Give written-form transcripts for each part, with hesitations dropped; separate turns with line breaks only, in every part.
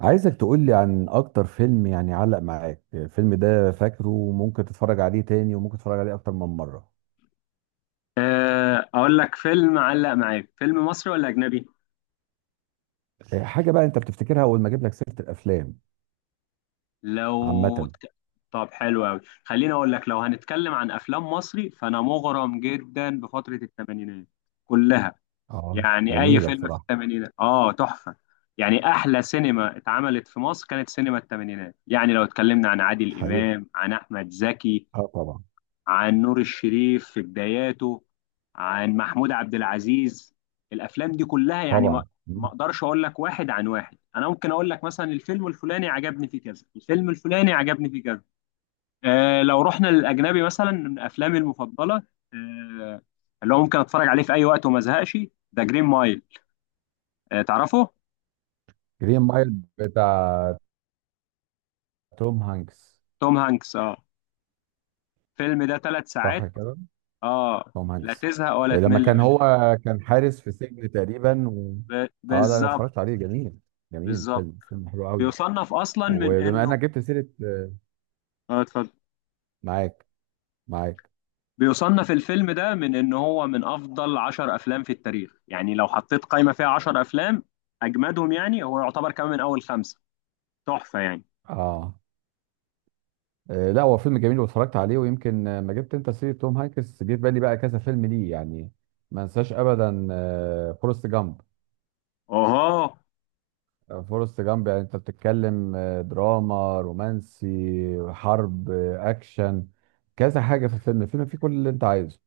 عايزك تقولي عن اكتر فيلم يعني علق معاك، الفيلم ده فاكره وممكن تتفرج عليه تاني وممكن تتفرج عليه اكتر من مرة.
آه، اقول لك، فيلم علق معاك فيلم مصري ولا اجنبي؟
إيه، حاجة بقى انت بتفتكرها اول ما اجيب لك سيرة الافلام
لو
عامة.
ت- طب حلو قوي، خليني اقول لك. لو هنتكلم عن افلام مصري فانا مغرم جدا بفترة الثمانينات كلها.
اه،
يعني اي
جميلة
فيلم في
بصراحة.
الثمانينات اه تحفة. يعني احلى سينما اتعملت في مصر كانت سينما الثمانينات. يعني لو اتكلمنا عن عادل
حقيقة.
امام، عن احمد زكي،
اه، طبعا
عن نور الشريف في بداياته، عن محمود عبد العزيز، الافلام دي كلها يعني ما
طبعا.
ما اقدرش اقول لك واحد عن واحد. انا ممكن اقول لك مثلا الفيلم الفلاني عجبني فيه كذا، الفيلم الفلاني عجبني فيه كذا. آه لو رحنا للاجنبي مثلا، من افلامي المفضله، آه اللي هو ممكن اتفرج عليه في اي وقت وما ازهقش، ذا جرين مايل. آه، تعرفه؟
جرين مايل، بتاع توم هانكس،
توم هانكس، اه. الفيلم ده ثلاث
صح
ساعات،
كده.
اه،
توم
لا
هانكس.
تزهق ولا
إيه، لما
تمل
كان
منه.
هو كان حارس في سجن تقريبا
ب-
اه، لا انا
بالظبط
اتفرجت عليه، جميل، جميل
بالظبط.
فيلم، فيلم حلو قوي.
بيصنف اصلا من
وبما
انه،
انك جبت سيرة
اه، اتفضل.
معاك معاك،
بيصنف الفيلم ده من ان هو من افضل عشر افلام في التاريخ. يعني لو حطيت قائمة فيها عشر افلام اجمدهم، يعني هو يعتبر كمان من اول خمسة. تحفة يعني.
اه. لا هو فيلم جميل واتفرجت عليه، ويمكن ما جبت انت سيرة توم هانكس جه في بالي بقى كذا فيلم ليه يعني، ما انساش ابدا فورست جامب.
اوه،
فورست جامب، يعني انت بتتكلم دراما رومانسي، حرب اكشن، كذا حاجة في الفيلم. الفيلم فيه كل اللي انت عايزه،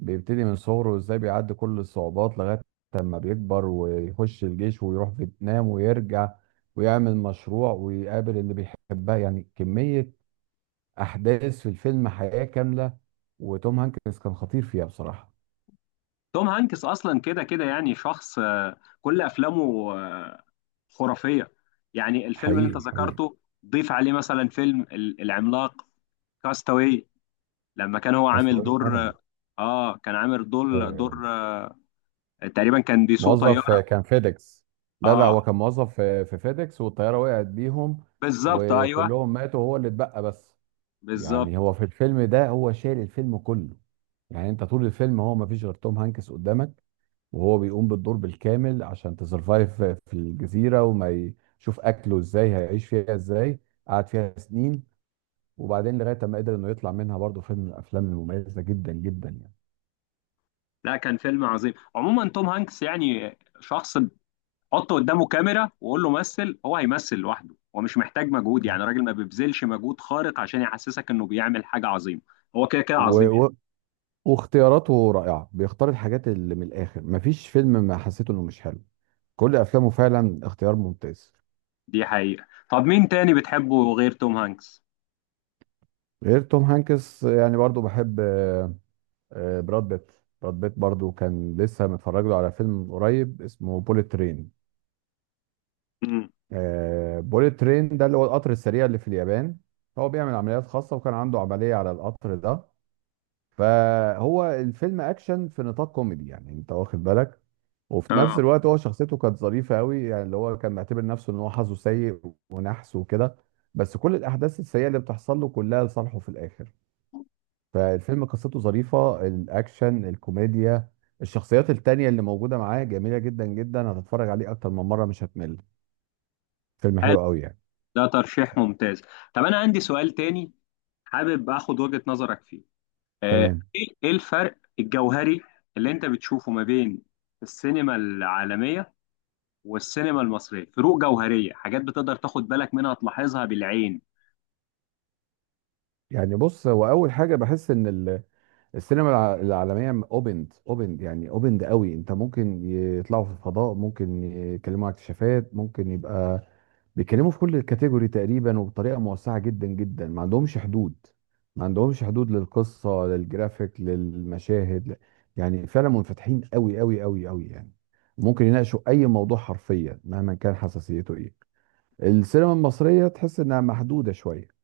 بيبتدي من صغره وازاي بيعدي كل الصعوبات لغاية لما بيكبر ويخش الجيش ويروح فيتنام ويرجع ويعمل مشروع ويقابل اللي بيحبها، يعني كمية احداث في الفيلم، حياه كامله. وتوم هانكس كان خطير فيها بصراحه.
توم هانكس اصلا كده كده يعني شخص، كل افلامه خرافية. يعني الفيلم اللي انت
حقيقي حقيقي.
ذكرته، ضيف عليه مثلا فيلم العملاق، كاستاوي، لما كان هو
بس
عامل
طبيعي
دور،
طبعا.
اه، كان عامل دور،
آه،
تقريبا كان بيسوق طيارة.
موظف كان فيديكس. لا لا،
اه
هو كان موظف في فيديكس والطياره وقعت بيهم،
بالظبط، ايوه،
وكلهم ماتوا وهو اللي اتبقى بس.
بالظبط.
يعني هو في الفيلم ده هو شايل الفيلم كله، يعني انت طول الفيلم هو ما فيش غير توم هانكس قدامك، وهو بيقوم بالدور بالكامل عشان تسرفايف في الجزيره يشوف اكله ازاي، هيعيش فيها ازاي. قعد فيها سنين، وبعدين لغايه ما قدر انه يطلع منها. برضه فيلم من الافلام المميزه جدا جدا يعني.
لا كان فيلم عظيم. عموما توم هانكس يعني شخص، حط قدامه كاميرا وقول له مثل، هو هيمثل لوحده. هو مش محتاج مجهود. يعني راجل ما بيبذلش مجهود خارق عشان يحسسك انه بيعمل حاجة عظيمة. هو كده كده
و...
عظيم يعني.
و... واختياراته رائعه، بيختار الحاجات اللي من الاخر، مفيش فيلم ما حسيته انه مش حلو. كل افلامه فعلا اختيار ممتاز.
دي حقيقة. طب مين تاني بتحبه غير توم هانكس؟
غير توم هانكس يعني برضه بحب براد بيت. براد بيت برضه كان لسه متفرج له على فيلم من قريب اسمه بوليت ترين.
امم،
بوليت ترين ده اللي هو القطر السريع اللي في اليابان. هو بيعمل عمليات خاصة وكان عنده عملية على القطر ده. فهو الفيلم اكشن في نطاق كوميدي، يعني انت واخد بالك، وفي نفس
اه،
الوقت هو شخصيته كانت ظريفه قوي. يعني اللي هو كان معتبر نفسه ان هو حظه سيء ونحس وكده، بس كل الاحداث السيئه اللي بتحصل له كلها لصالحه في الاخر. فالفيلم قصته ظريفه، الاكشن، الكوميديا، الشخصيات التانية اللي موجوده معاه جميله جدا جدا، هتتفرج عليه اكتر من مره مش هتمل، فيلم
حلو،
حلو قوي يعني.
ده ترشيح ممتاز. طب انا عندي سؤال تاني، حابب اخد وجهة نظرك فيه. آه،
تمام.
ايه إيه الفرق الجوهري اللي انت بتشوفه ما بين السينما العالمية والسينما المصرية؟ فروق جوهرية، حاجات بتقدر تاخد بالك منها، تلاحظها بالعين.
يعني بص هو اول حاجه بحس ان السينما العالمية اوبند اوبند يعني اوبند قوي، انت ممكن يطلعوا في الفضاء، ممكن يتكلموا عن اكتشافات، ممكن يبقى بيتكلموا في كل الكاتيجوري تقريبا وبطريقة موسعة جدا جدا، ما عندهمش حدود، ما عندهمش حدود للقصة، للجرافيك، للمشاهد، يعني فعلا منفتحين قوي قوي قوي قوي يعني. ممكن يناقشوا اي موضوع حرفيا مهما كان حساسيته ايه. السينما المصرية تحس انها محدودة شوية،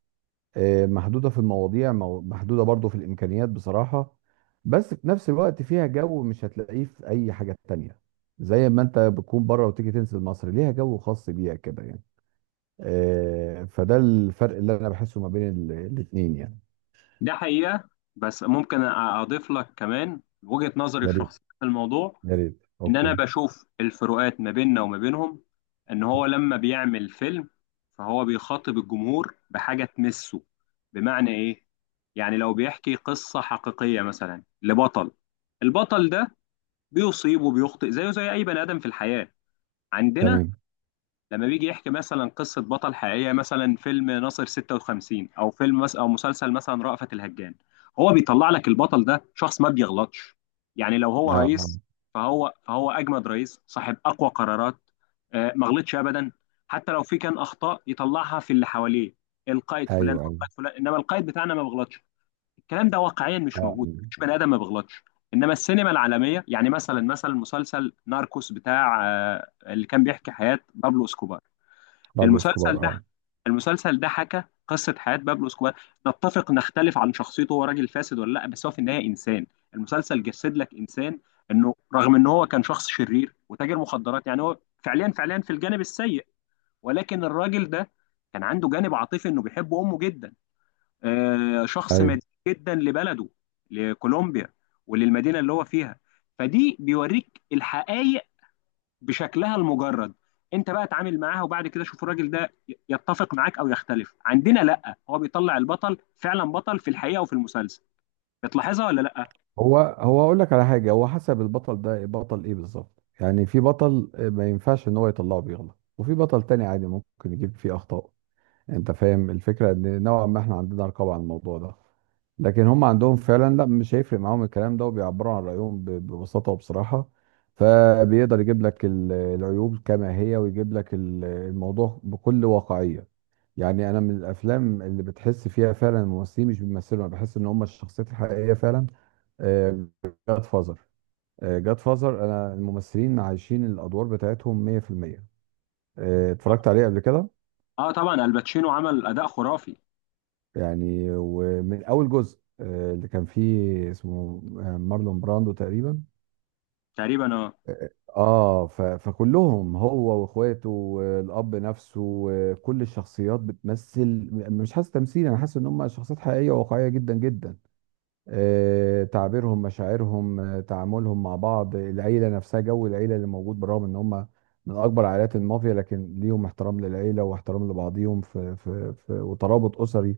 محدودة في المواضيع، محدودة برضو في الإمكانيات بصراحة. بس في نفس الوقت فيها جو مش هتلاقيه في أي حاجة تانية، زي ما أنت بتكون بره وتيجي تنزل مصر ليها جو خاص بيها كده يعني. فده الفرق اللي أنا بحسه ما بين الاتنين يعني.
ده حقيقة. بس ممكن أضيف لك كمان وجهة نظري
يا ريت
الشخصية في الموضوع.
يا ريت،
إن أنا
أوكي.
بشوف الفروقات ما بيننا وما بينهم، إن هو لما بيعمل فيلم فهو بيخاطب الجمهور بحاجة تمسه. بمعنى إيه؟ يعني لو بيحكي قصة حقيقية مثلا لبطل، البطل ده بيصيب وبيخطئ زيه زي أي بني آدم في الحياة. عندنا
تمام.
لما بيجي يحكي مثلا قصة بطل حقيقية، مثلا فيلم ناصر 56 أو فيلم مثلا، أو مسلسل مثلا رأفت الهجان، هو بيطلع لك البطل ده شخص ما بيغلطش. يعني لو هو
أه آه.
رئيس فهو أجمد رئيس، صاحب أقوى قرارات، آه، ما غلطش أبدا. حتى لو في كان أخطاء يطلعها في اللي حواليه، القائد
أيوه
فلان،
أيوه.
القائد فلان، إنما القائد بتاعنا ما بيغلطش. الكلام ده واقعيا
أه
مش
آه.
موجود، مش بني آدم ما بيغلطش. إنما السينما العالمية، يعني مثلا مسلسل ناركوس بتاع، اللي كان بيحكي حياة بابلو اسكوبار،
بابلو
المسلسل
اسكوبار،
ده
أه.
المسلسل ده حكى قصة حياة بابلو اسكوبار. نتفق نختلف عن شخصيته، هو راجل فاسد ولا لا، بس هو في النهاية إنسان. المسلسل جسد لك إنسان، إنه رغم إن هو كان شخص شرير وتاجر مخدرات، يعني هو فعليا في الجانب السيء، ولكن الراجل ده كان عنده جانب عاطفي، إنه بيحب أمه جدا، آه، شخص
أيوه.
مدين جدا لبلده، لكولومبيا وللمدينة اللي هو فيها. فدي بيوريك الحقائق بشكلها المجرد. انت بقى اتعامل معاها، وبعد كده شوف الراجل ده يتفق معاك او يختلف. عندنا لا، هو بيطلع البطل فعلا بطل في الحقيقه وفي المسلسل. بتلاحظها ولا لا؟
هو اقول لك على حاجه، هو حسب البطل ده بطل ايه بالظبط. يعني في بطل ما ينفعش ان هو يطلعه بيغلط، وفي بطل تاني عادي ممكن يجيب فيه اخطاء. انت فاهم الفكره، ان نوعا ما احنا عندنا رقابه على الموضوع ده، لكن هم عندهم فعلا لا، مش هيفرق معاهم الكلام ده، وبيعبروا عن رايهم ببساطه وبصراحه. فبيقدر يجيب لك العيوب كما هي، ويجيب لك الموضوع بكل واقعيه. يعني انا من الافلام اللي بتحس فيها فعلا الممثلين مش بيمثلوا، انا بحس ان هم الشخصيات الحقيقيه فعلا. جاد فازر، جاد فازر، انا الممثلين عايشين الادوار بتاعتهم 100%.
اه،
اتفرجت عليه قبل كده.
آه، طبعا الباتشينو عمل اداء خرافي.
يعني ومن اول جزء اللي كان فيه اسمه مارلون براندو تقريبا.
تقريبا اه.
اه، فكلهم هو واخواته والاب نفسه وكل الشخصيات بتمثل، مش حاسس تمثيل، انا حاسس ان هم شخصيات حقيقيه وواقعيه جدا جدا. تعبيرهم، مشاعرهم، تعاملهم مع بعض، العيلة نفسها، جو العيلة اللي موجود، بالرغم ان هم من اكبر عائلات المافيا لكن ليهم احترام للعيلة واحترام لبعضيهم في وترابط اسري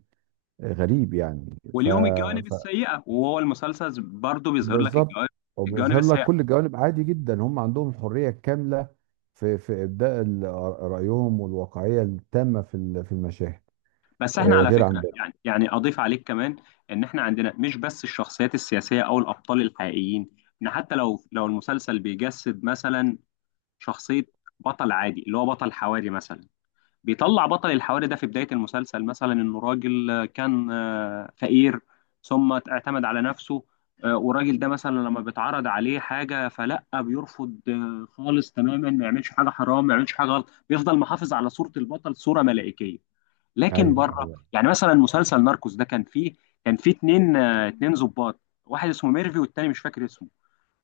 غريب يعني. ف,
وليهم الجوانب
ف
السيئه، وهو المسلسل برضه بيظهر لك
بالظبط،
الجوانب
وبيظهر لك
السيئه.
كل الجوانب عادي جدا. هم عندهم الحرية الكاملة في ابداء رأيهم، والواقعية التامة في في المشاهد.
بس احنا على
غير عن
فكره،
ده.
يعني اضيف عليك كمان، ان احنا عندنا مش بس الشخصيات السياسيه او الابطال الحقيقيين، ان حتى لو المسلسل بيجسد مثلا شخصية بطل عادي، اللي هو بطل حواري مثلا، بيطلع بطل الحواري ده في بداية المسلسل مثلا إنه راجل، آه، كان، فقير ثم اعتمد على نفسه. والراجل ده مثلا لما بيتعرض عليه حاجة فلأ بيرفض، خالص تماما، ما يعملش حاجة حرام، ما يعملش حاجة غلط، بيفضل محافظ على صورة البطل، صورة ملائكية. لكن
ايوه
بره،
ايوه،
يعني مثلا مسلسل ناركوس ده كان فيه اتنين، اتنين ظباط، واحد اسمه ميرفي والتاني مش فاكر اسمه.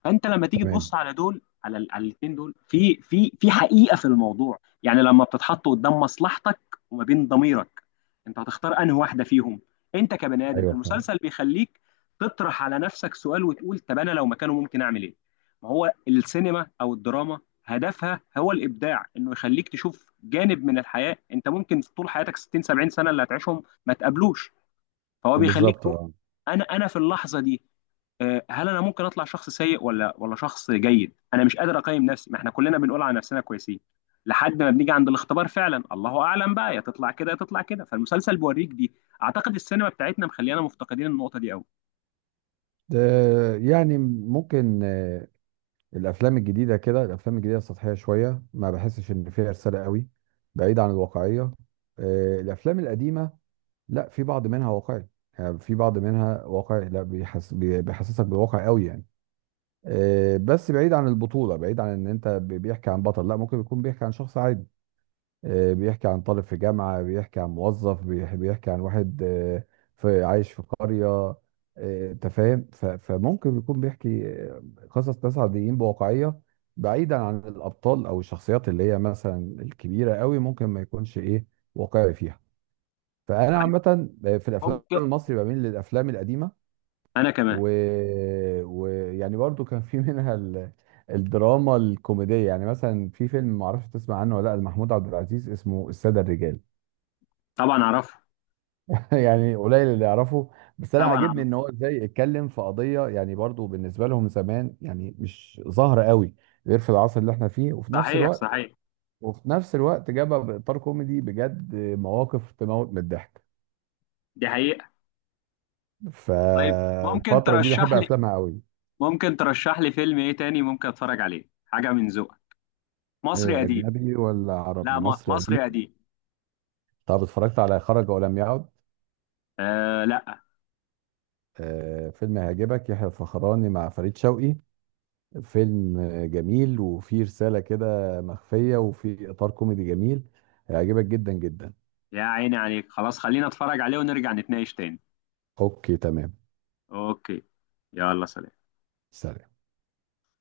فانت لما تيجي
تمام.
تبص على دول، على على الاثنين دول في في حقيقه في الموضوع، يعني لما بتتحط قدام مصلحتك وما بين ضميرك، انت هتختار انهي واحده فيهم؟ انت كبني ادم،
ايوه، فهمت،
المسلسل بيخليك تطرح على نفسك سؤال وتقول طب انا لو مكانه ممكن اعمل ايه. ما هو السينما او الدراما هدفها هو الابداع، انه يخليك تشوف جانب من الحياه انت ممكن طول حياتك 60 70 سنه اللي هتعيشهم ما تقابلوش. فهو بيخليك
بالظبط،
تقول
اه.
انا في اللحظه دي، هل انا ممكن اطلع شخص سيء ولا شخص جيد؟ انا مش قادر اقيم نفسي، ما احنا كلنا بنقول على نفسنا كويسين لحد ما بنيجي عند الاختبار. فعلا الله اعلم بقى، يا تطلع كده يا تطلع كده. فالمسلسل بيوريك دي. اعتقد السينما بتاعتنا مخلينا مفتقدين النقطه دي قوي.
ده يعني ممكن الافلام الجديده كده، الافلام الجديده سطحيه شويه، ما بحسش ان فيها رساله قوي، بعيد عن الواقعيه. الافلام القديمه لا، في بعض منها واقعي. يعني في بعض منها واقعي، لا بيحس بيحسسك بالواقع قوي يعني. بس بعيد عن البطوله، بعيد عن ان انت بيحكي عن بطل، لا ممكن يكون بيحكي عن شخص عادي. بيحكي عن طالب في جامعة، بيحكي عن موظف، بيحكي عن واحد في عايش في قرية. انت فاهم، فممكن يكون بيحكي قصص ناس عاديين بواقعية، بعيدا عن الأبطال أو الشخصيات اللي هي مثلا الكبيرة قوي ممكن ما يكونش إيه واقعي فيها. فأنا عامة في الأفلام
ممكن،
المصري بميل للأفلام القديمة،
انا كمان.
ويعني ويعني برضو كان في منها الدراما الكوميدية. يعني مثلا في فيلم معرفش تسمع عنه ولا لأ، لمحمود عبد العزيز اسمه السادة الرجال
طبعا اعرفه.
يعني قليل اللي يعرفه. بس انا
طبعا
عاجبني
اعرفه.
ان هو ازاي اتكلم في قضيه يعني برضو بالنسبه لهم زمان يعني مش ظاهره قوي غير في العصر اللي احنا فيه. وفي نفس
صحيح
الوقت،
صحيح.
وفي نفس الوقت جابها باطار كوميدي، بجد مواقف تموت من الضحك.
دي حقيقه. طيب ممكن
فالفتره دي
ترشح
بحب
لي،
افلامها قوي.
ممكن ترشح لي فيلم ايه تاني ممكن اتفرج عليه، حاجه من ذوقك، مصري
إيه،
قديم.
اجنبي ولا عربي
لا،
مصري قديم؟
مصري قديم.
طب اتفرجت على خرج ولم يعد؟
آه لا.
فيلم هيعجبك، يحيى الفخراني مع فريد شوقي، فيلم جميل وفيه رسالة كده مخفية وفيه إطار كوميدي جميل، هيعجبك جدا جدا.
يا عيني عليك، خلاص خلينا اتفرج عليه ونرجع نتناقش تاني.
أوكي، تمام.
اوكي، يلا سلام.
سلام.